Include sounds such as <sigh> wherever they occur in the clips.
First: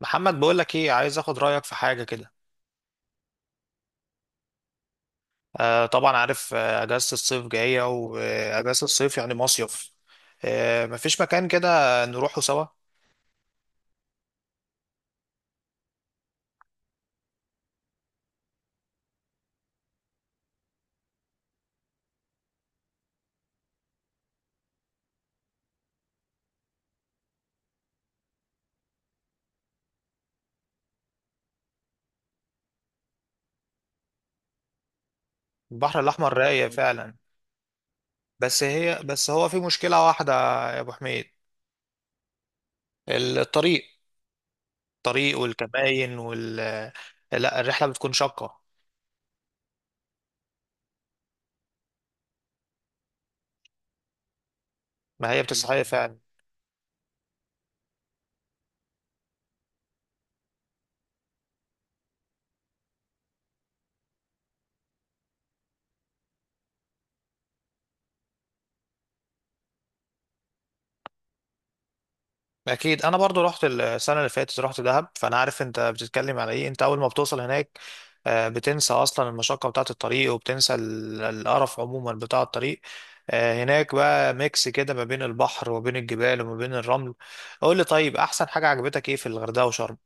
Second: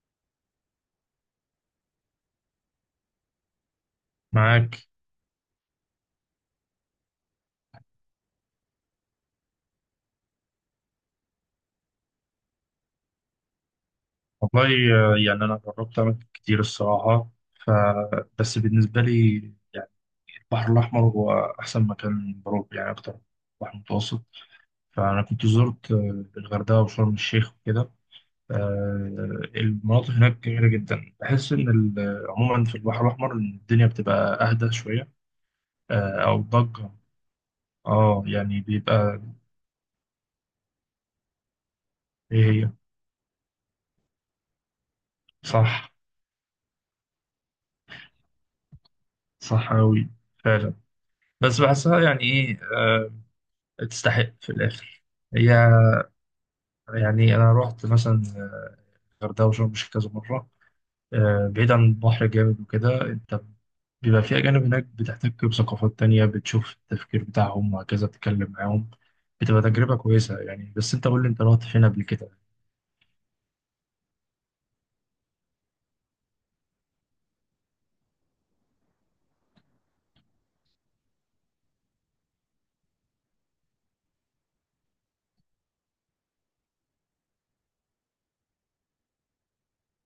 محمد، بقول لك ايه، عايز اخد رايك في حاجه كده. معاك. آه طبعا عارف. اجازه الصيف جايه، واجازه الصيف يعني مصيف. مفيش مكان كده نروحه سوا؟ والله. يعني أنا جربت أماكن كتير الصراحة بس بالنسبة لي، يعني البحر الأحمر هو أحسن مكان بروح يعني أكتر. بحر متوسط. فأنا كنت زرت الغردقة وشرم الشيخ وكده. آه، المناطق هناك جميلة جدا، بحس إن عموما في البحر الأحمر إن الدنيا بتبقى أهدى شوية البحر الاحمر أو رايق ضجة. فعلا. أه يعني بس هي بيبقى. بس هو في مشكله واحده، يا ابو حميد. إيه هي؟ الطريق. الطريق صح. والكباين لا، الرحله بتكون شاقه. صح أوي. فعلا. بس بحسها يعني إيه، تستحق في الاخر. ما هي هي بتستحق فعلا. يعني انا رحت مثلا الغردقه وشرم الشيخ كذا مره. بعيد عن البحر جامد وكده، انت بيبقى في اجانب هناك، بتحتك بثقافات تانية، بتشوف التفكير بتاعهم وهكذا، بتتكلم معاهم. بتبقى تجربه كويسه يعني. بس انت قول لي، انت رحت فين قبل كده؟ اكيد، انا برضو رحت السنه اللي فاتت، رحت دهب، فانا عارف انت بتتكلم على ايه. انت اول ما بتوصل هناك، بتنسى اصلا المشقه بتاعه الطريق، وبتنسى القرف عموما بتاع الطريق. هناك بقى ميكس كده ما بين البحر وبين الجبال وما بين الرمل. قول لي طيب، احسن حاجه عجبتك ايه في الغردقه وشرم؟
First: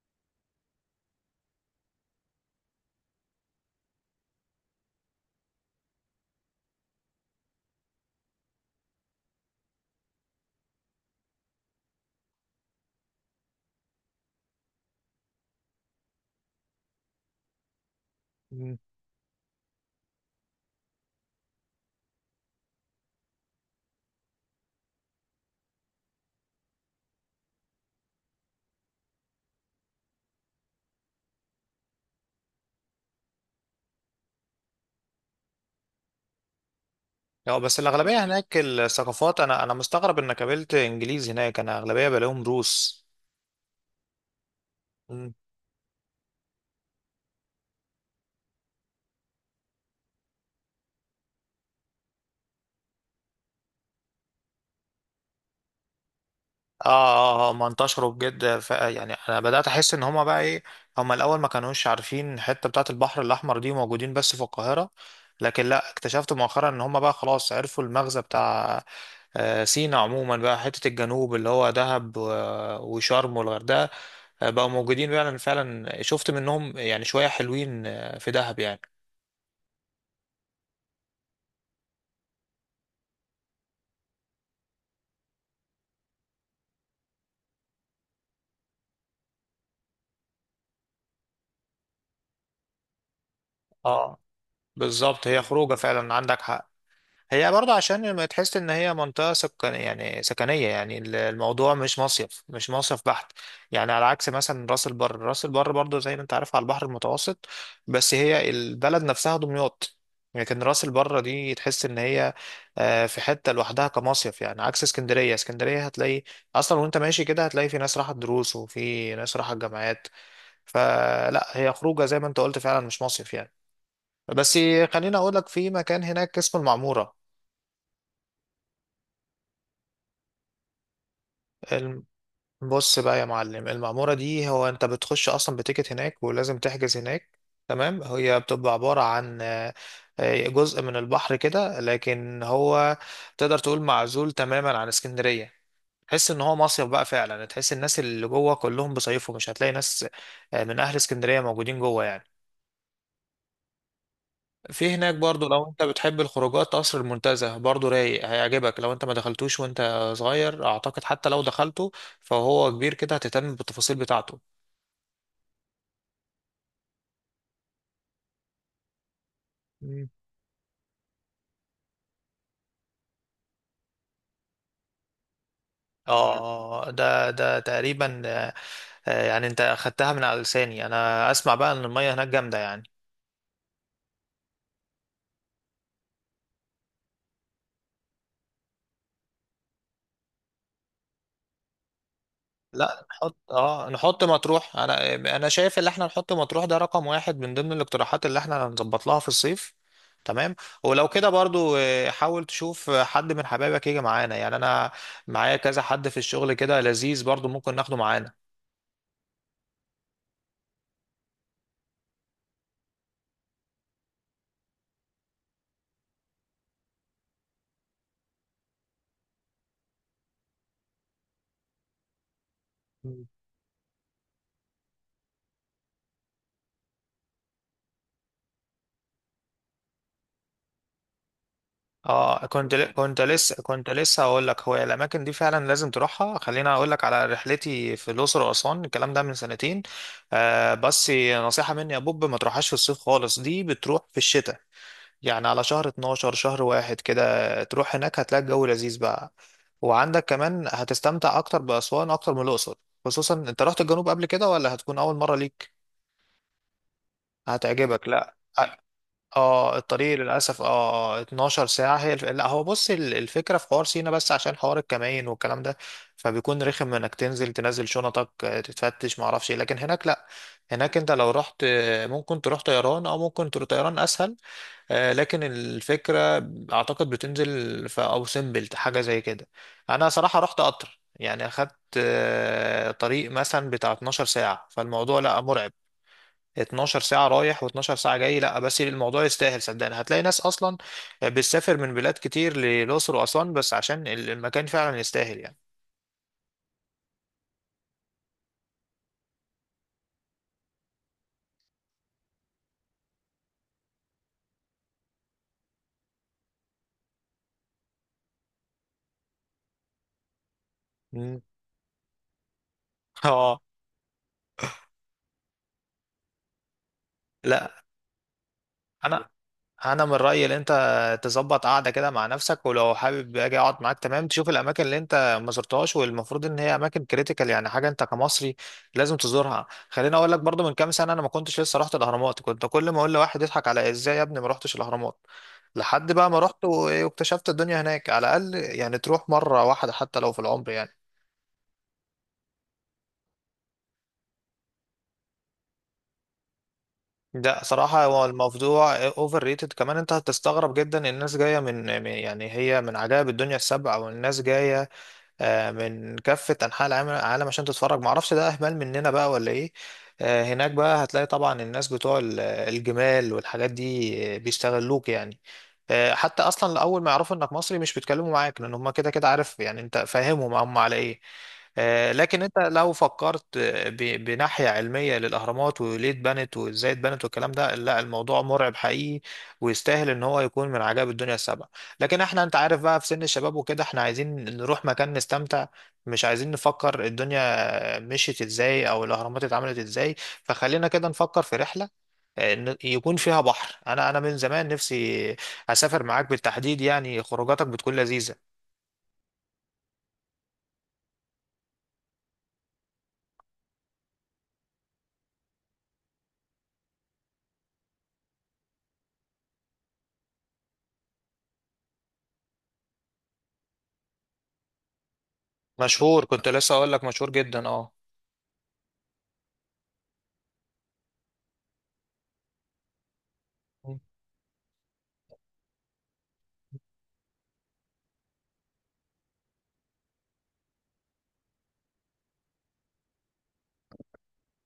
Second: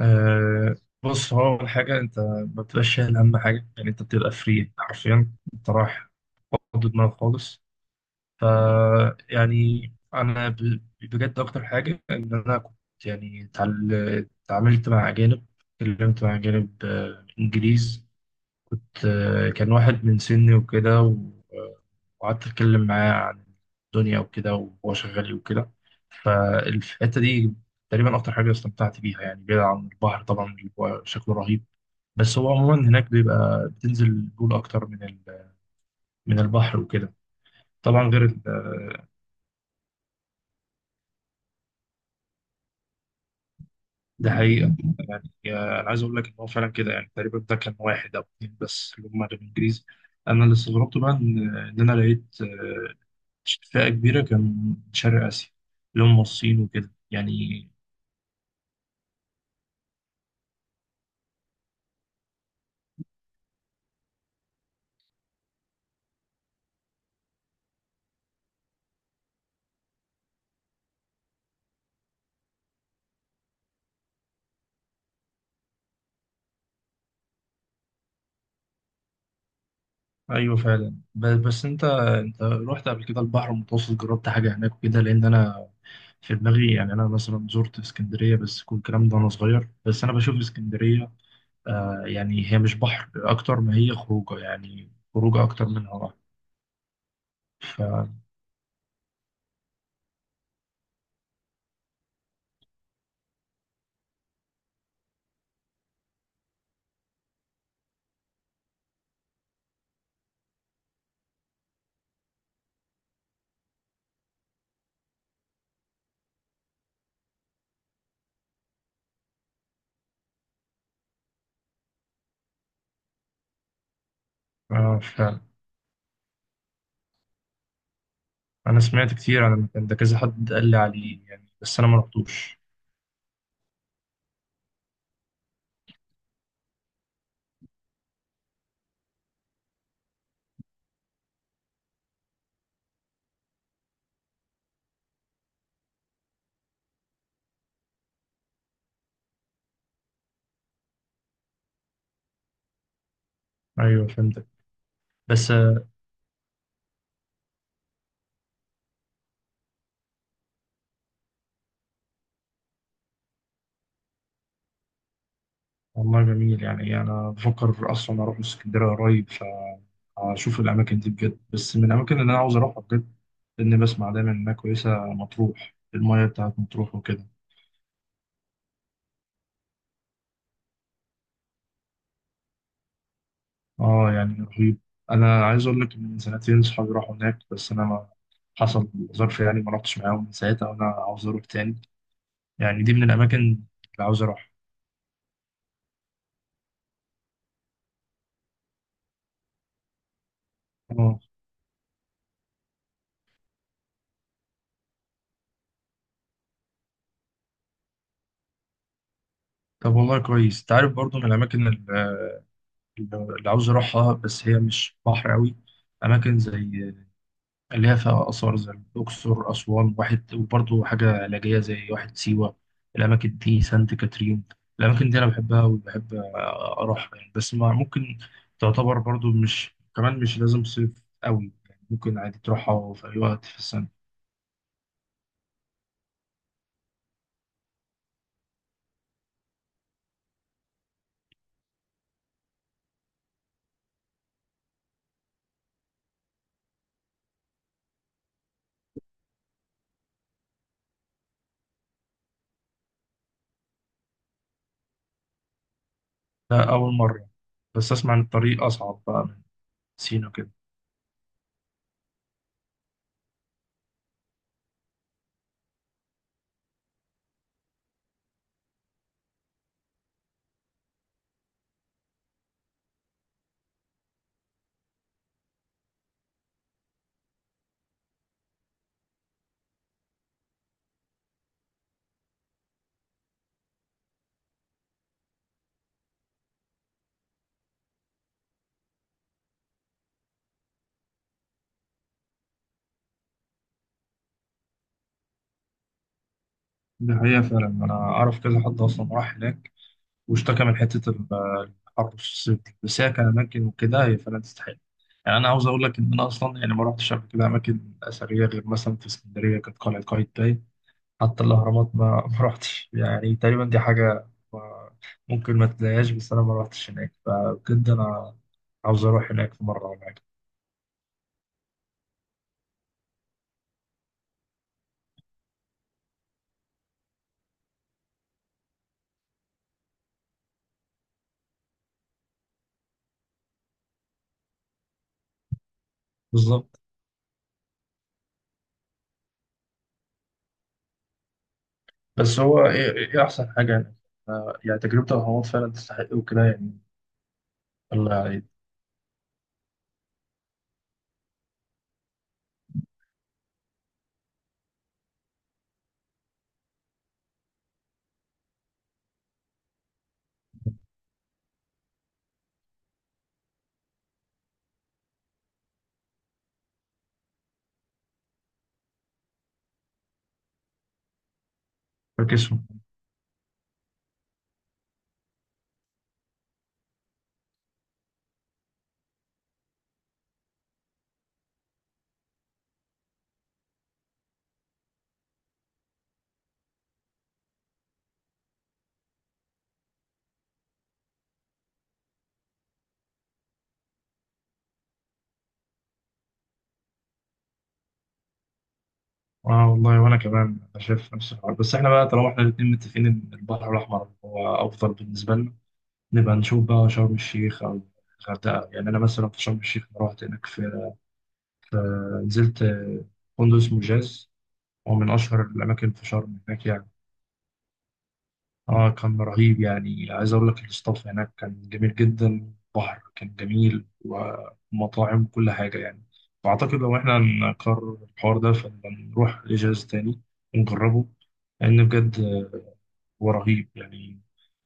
أه بص، هو اول حاجه انت ما بتبقاش شايل هم حاجه يعني، انت بتبقى فري حرفيا، انت رايح فاضي دماغك خالص. ف يعني بجد اكتر حاجه ان انا كنت يعني اتعاملت مع اجانب، اتكلمت مع اجانب انجليز. مم. كان واحد من سني وكده وقعدت اتكلم معاه عن الدنيا وكده، وهو شغال إيه وكده. فالحته دي تقريبا اكتر حاجه استمتعت بيها يعني، بعيد عن البحر طبعا اللي هو شكله رهيب. بس هو عموما هناك بيبقى بتنزل البول اكتر من من البحر وكده. اه، بس طبعا الاغلبيه غير هناك الثقافات، انا مستغرب انك قابلت انجليز هناك. انا اغلبيه بلاقيهم روس. ده حقيقة. عايز اقول لك ان هو فعلا كده، يعني تقريبا ده كان واحد او اثنين بس اللي هم كانوا انجليزي. انا اللي استغربته بقى ان انا لقيت فئه كبيره كان من شرق اسيا اللي هم الصين وكده اه اه، هم يعني. انتشروا بجد. يعني انا بدات احس ان هما بقى ايه، هما الاول ما كانوش عارفين الحته بتاعه البحر الاحمر دي، موجودين بس في القاهره. لكن لا، اكتشفت مؤخرا ان هما بقى خلاص عرفوا المغزى بتاع سينا عموما، بقى حته الجنوب اللي هو دهب وشرم والغردقه. بقوا موجودين فعلا. فعلا شفت منهم يعني شويه حلوين، في دهب يعني. ايوه فعلا، بس انت رحت قبل كده البحر المتوسط؟ جربت حاجه هناك وكده؟ لان انا في دماغي، يعني انا مثلا زرت اسكندريه بس كل الكلام ده وانا صغير، بس انا بشوف اسكندريه آه يعني هي مش بحر، اكتر ما هي اه، خروجه، يعني بالظبط، هي خروجه اكتر خروجه منها فعلا، بحر. عندك حق. هي برضه ف... عشان ما تحس ان هي منطقه سكن يعني سكنيه، يعني الموضوع مش مصيف، مش مصيف بحت. يعني على عكس مثلا راس البر. راس البر برضه زي ما انت عارف على البحر المتوسط، بس هي البلد نفسها دمياط. لكن راس البر دي تحس ان هي في حته لوحدها كمصيف. يعني عكس اسكندريه. اسكندريه هتلاقي اصلا وانت ماشي كده، هتلاقي في ناس راحت دروس، وفي ناس راحت جامعات. فلا، هي خروجه زي ما انت قلت فعلا، مش مصيف يعني. بس خليني اقول فعلا. لك في مكان هناك اسمه المعموره. انا سمعت كتير عن المكان ده، كذا حد قال لي عليه يعني، بس انا ما رحتوش. بص بقى يا معلم، المعمورة دي هو انت بتخش اصلا بتيكت هناك، ولازم تحجز هناك، تمام. هي بتبقى عبارة عن جزء من البحر كده، لكن هو تقدر تقول معزول تماما عن اسكندرية. تحس ان هو مصيف بقى فعلا. تحس الناس اللي جوه كلهم بيصيفوا، مش هتلاقي ناس من اهل اسكندرية موجودين جوه يعني. ايوه فهمتك. في هناك برضو بس لو انت بتحب الخروجات، قصر المنتزه برضو رايق، هيعجبك لو انت ما دخلتوش وانت صغير. اعتقد حتى لو دخلته فهو كبير كده، هتهتم بالتفاصيل بتاعته. والله جميل، يعني انا بفكر اصلا اروح اسكندريه قريب فاشوف الاماكن دي بجد. بس من الاماكن اللي انا عاوز اروحها بجد، لاني بسمع دايما انها كويسه، مطروح، المايه بتاعت اه، مطروح وكده. ده تقريبا، يعني انت اخدتها من على لساني. انا اسمع بقى ان المية هناك جامدة يعني. اه يعني رهيب. انا عايز اقول لك إن من سنتين صحابي راحوا هناك بس انا ما حصل ظرف يعني، ما رحتش معاهم من ساعتها وانا عاوز اروح تاني. يعني دي من لا، نحط الاماكن اللي اه عاوز نحط اروحها. مطروح. انا شايف ان احنا نحط مطروح ده رقم واحد من ضمن الاقتراحات اللي احنا هنظبط لها في الصيف. تمام. ولو آه. كده برضو حاول تشوف حد من حبايبك يجي معانا. يعني انا معايا كذا حد في الشغل كده لذيذ، برضو ممكن ناخده معانا. طب والله كويس. انت عارف برضو من الاماكن اللي عاوز اروحها، بس هي مش بحر قوي، اماكن زي اللي هي فيها اثار زي الاقصر، اسوان، واحد، وبرضو حاجه علاجيه زي واحد سيوه. الاماكن دي سانت كاترين، الاماكن دي انا بحبها وبحب اروحها يعني. بس ما ممكن، تعتبر برضو مش كمان مش لازم صيف قوي يعني، ممكن عادي اه، كنت ل- تروحها في اي كنت وقت لسه في السنه. كنت لسه هقول لك هو الاماكن دي فعلا لازم تروحها. خليني اقول لك على رحلتي في الاقصر واسوان، الكلام ده من سنتين. آه بس، نصيحه مني يا بوب، ما تروحهاش في الصيف خالص. دي بتروح في الشتاء، يعني على شهر 12، شهر واحد كده، تروح هناك هتلاقي الجو لذيذ بقى. وعندك كمان هتستمتع اكتر باسوان اكتر من الاقصر. خصوصا انت رحت الجنوب قبل كده، ولا هتكون اول مره ليك؟ ده اول مره. بس هتعجبك. اسمع ان لا الطريق اصعب بقى من اه، الطريق سينا كده. للاسف، اه 12 ساعه هي لا، هو بص، الفكره في حوار سينا، بس عشان حوار الكمائن والكلام ده، فبيكون رخم انك تنزل شنطك، تتفتش، ما اعرفش إيه. لكن هناك لا، هناك انت لو رحت، ممكن تروح طيران، او ممكن تروح طيران اسهل. لكن الفكره اعتقد بتنزل في او سيمبل، حاجه زي كده. انا صراحه رحت قطر، يعني اخدت طريق مثلا بتاع 12 ساعه، فالموضوع لا مرعب. 12 ساعة رايح و12 ساعة جاي، لا بس الموضوع يستاهل، صدقني. هتلاقي ناس أصلا بتسافر من بلاد كتير للأقصر وأسوان بس عشان المكان فعلا يستاهل يعني. دي حقيقة فعلا، أنا أعرف كذا حد أصلا راح هناك واشتكى من حته الحر في الصيف دي. بس هي كاماكن وكده هي فعلا تستحق. يعني انا عاوز اقول لك ان انا اصلا يعني ما رحتش قبل كده اماكن اثريه، غير مثلا في اسكندريه كانت قلعه قايتباي. مم. حتى الاهرامات ما <laughs> ما رحتش يعني، اه تقريبا دي حاجه ما- ممكن ما تلاقيهاش، بس انا ما رحتش هناك، لا، فبجد انا عاوز أنا اروح هناك في مره ولا انا من حاجه. رايي ان انت تظبط قعده كده مع نفسك، ولو حابب اجي اقعد معاك تمام، تشوف الاماكن اللي انت ما زرتهاش، والمفروض ان هي اماكن كريتيكال، يعني حاجه انت كمصري لازم تزورها. خليني اقول لك برضو، من كام سنه انا ما كنتش لسه رحت الاهرامات. كنت كل ما اقول لواحد يضحك على ازاي يا ابني ما رحتش الاهرامات. لحد بقى ما رحت بالظبط. واكتشفت الدنيا هناك. على الاقل يعني تروح مره واحده حتى لو في العمر يعني. بس هو ايه، إيه احسن حاجه يعني، يعني تجربه الاهرامات فعلا تستحق وكده يعني. ده صراحة هو الله الموضوع اوفر ريتد كمان. انت هتستغرب جدا، الناس جاية يعني هي من عجائب الدنيا السبع، والناس جاية من كافة أنحاء العالم عشان تتفرج. معرفش ده أهمال مننا بقى ولا إيه؟ هناك بقى هتلاقي طبعا الناس بتوع الجمال والحاجات دي، بيستغلوك يعني. حتى أصلا أول ما يعرفوا إنك مصري مش بيتكلموا معاك، لأن هما كده كده، عارف يعني، أنت فاهمهم هم على إيه. لكن انت يعيد. لو فكرت بناحية علمية للأهرامات، وليه اتبنت وازاي اتبنت والكلام ده، لا الموضوع مرعب حقيقي، ويستاهل ان هو يكون من عجائب الدنيا السبعة. لكن احنا انت عارف بقى في سن الشباب وكده، احنا عايزين نروح مكان نستمتع، مش عايزين نفكر الدنيا مشيت ازاي او الاهرامات اتعملت ازاي. فخلينا كده نفكر في رحلة يكون فيها بحر. انا من زمان نفسي اسافر معاك بالتحديد، يعني خروجاتك بتكون لذيذة. اه والله، وانا كمان انا شايف نفس الحوار. بس احنا بقى طالما احنا الاتنين متفقين ان البحر الاحمر هو افضل بالنسبه لنا، نبقى نشوف بقى شرم الشيخ او الغردقه. يعني انا مثلا في شرم الشيخ، أنا رحت هناك في في- نزلت فندق اسمه جاز. هو من اشهر الاماكن في مشهور، شرم كنت هناك لسه يعني. اقول لك مشهور جدا، اه. اه كان رهيب يعني. عايز اقول لك الاستاف هناك كان جميل جدا، بحر كان جميل، ومطاعم، كل حاجه يعني. واعتقد لو احنا هنقرر الحوار ده، فنبقى نروح لجهاز تاني ونجربه، لان بجد هو رهيب يعني.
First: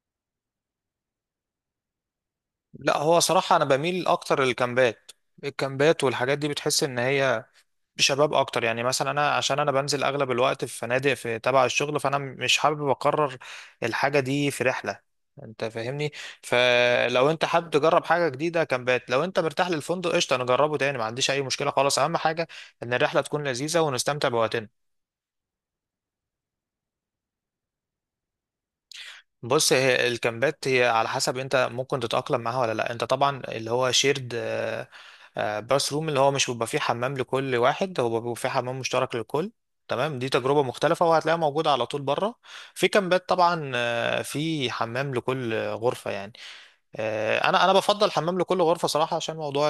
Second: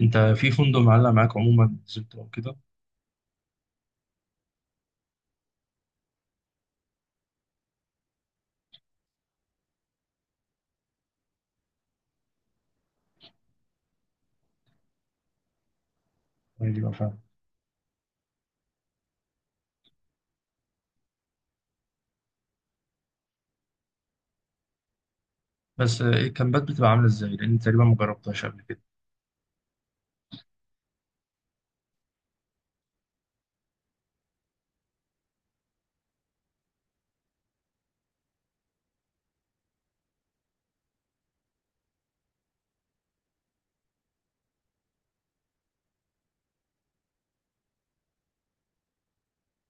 انت في فندق معلق معاك، عموما نزلت او كده؟ لا هو صراحة انا بميل اكتر للكامبات. الكامبات والحاجات دي بتحس ان هي بشباب اكتر. يعني مثلا انا عشان انا بنزل اغلب الوقت في فنادق في تبع الشغل، فانا مش حابب اقرر الحاجه دي في رحله، انت فاهمني. ايوه فاهم. فلو انت حابب تجرب حاجه جديده كامبات، لو انت مرتاح للفندق قشطه نجربه تاني، ما عنديش اي مشكله خالص. اهم حاجه ان الرحله تكون لذيذه ونستمتع بوقتنا. بس الكامبات بتبقى عامله ازاي؟ لان تقريبا ما جربتهاش قبل كده. بص، هي الكامبات هي على حسب انت ممكن تتأقلم معاها ولا لا. انت طبعا اللي هو شيرد باث روم، اللي هو مش بيبقى فيه حمام لكل واحد، هو بيبقى فيه حمام مشترك للكل، تمام. دي تجربة مختلفة، وهتلاقيها موجودة على طول بره. في كامبات طبعا في حمام لكل غرفة يعني. انا بفضل حمام لكل غرفة صراحة، عشان موضوع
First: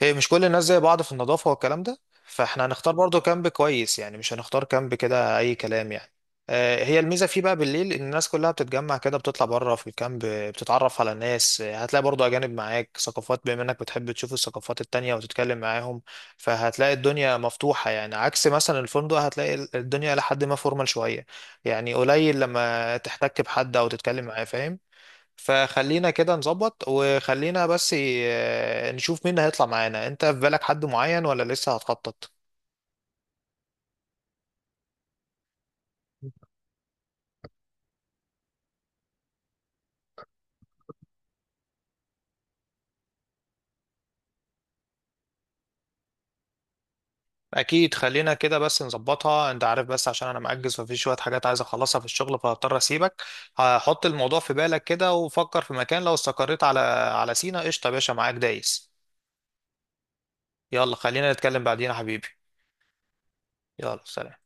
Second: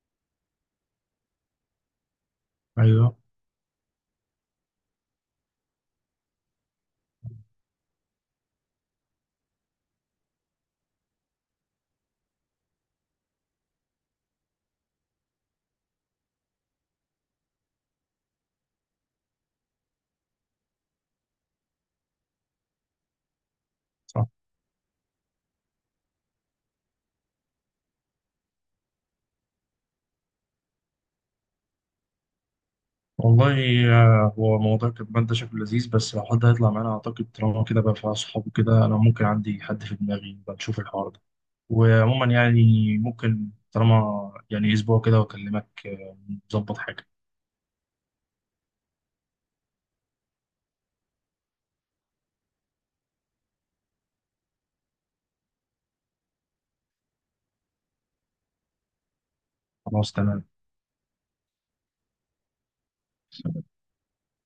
هي مش كل الناس زي بعض في النظافة والكلام ده. فاحنا هنختار ايوه. برضو كامب كويس يعني، مش هنختار كامب كده أي كلام يعني. هي الميزة فيه بقى بالليل، إن الناس كلها بتتجمع كده بتطلع بره في الكامب، بتتعرف على الناس. هتلاقي برضو أجانب معاك، ثقافات، بما إنك بتحب تشوف الثقافات التانية وتتكلم معاهم. فهتلاقي الدنيا مفتوحة يعني، عكس مثلا الفندق هتلاقي الدنيا لحد ما فورمال شوية يعني، قليل لما تحتك بحد أو تتكلم معاه، فاهم. فخلينا كده نظبط، وخلينا بس نشوف مين هيطلع معانا. انت في بالك حد معين ولا لسه هتخطط؟ والله هو موضوع الكتمان ده شكله لذيذ، بس لو حد هيطلع معانا أعتقد طالما كده بقى في أصحاب وكده، أنا ممكن عندي حد في دماغي، بنشوف الحوار ده. وعموما يعني، ممكن طالما يعني أسبوع كده وأكلمك، نظبط حاجة. اكيد، خلينا كده بس نظبطها. انت عارف بس عشان انا مأجز، وفي شوية حاجات عايز اخلصها في الشغل، فهضطر اسيبك. هحط الموضوع في بالك كده، وفكر في مكان. لو استقريت على سينا، قشطة يا باشا، معاك دايس. خلاص تمام. يلا خلينا نتكلم بعدين يا حبيبي. يلا سلام.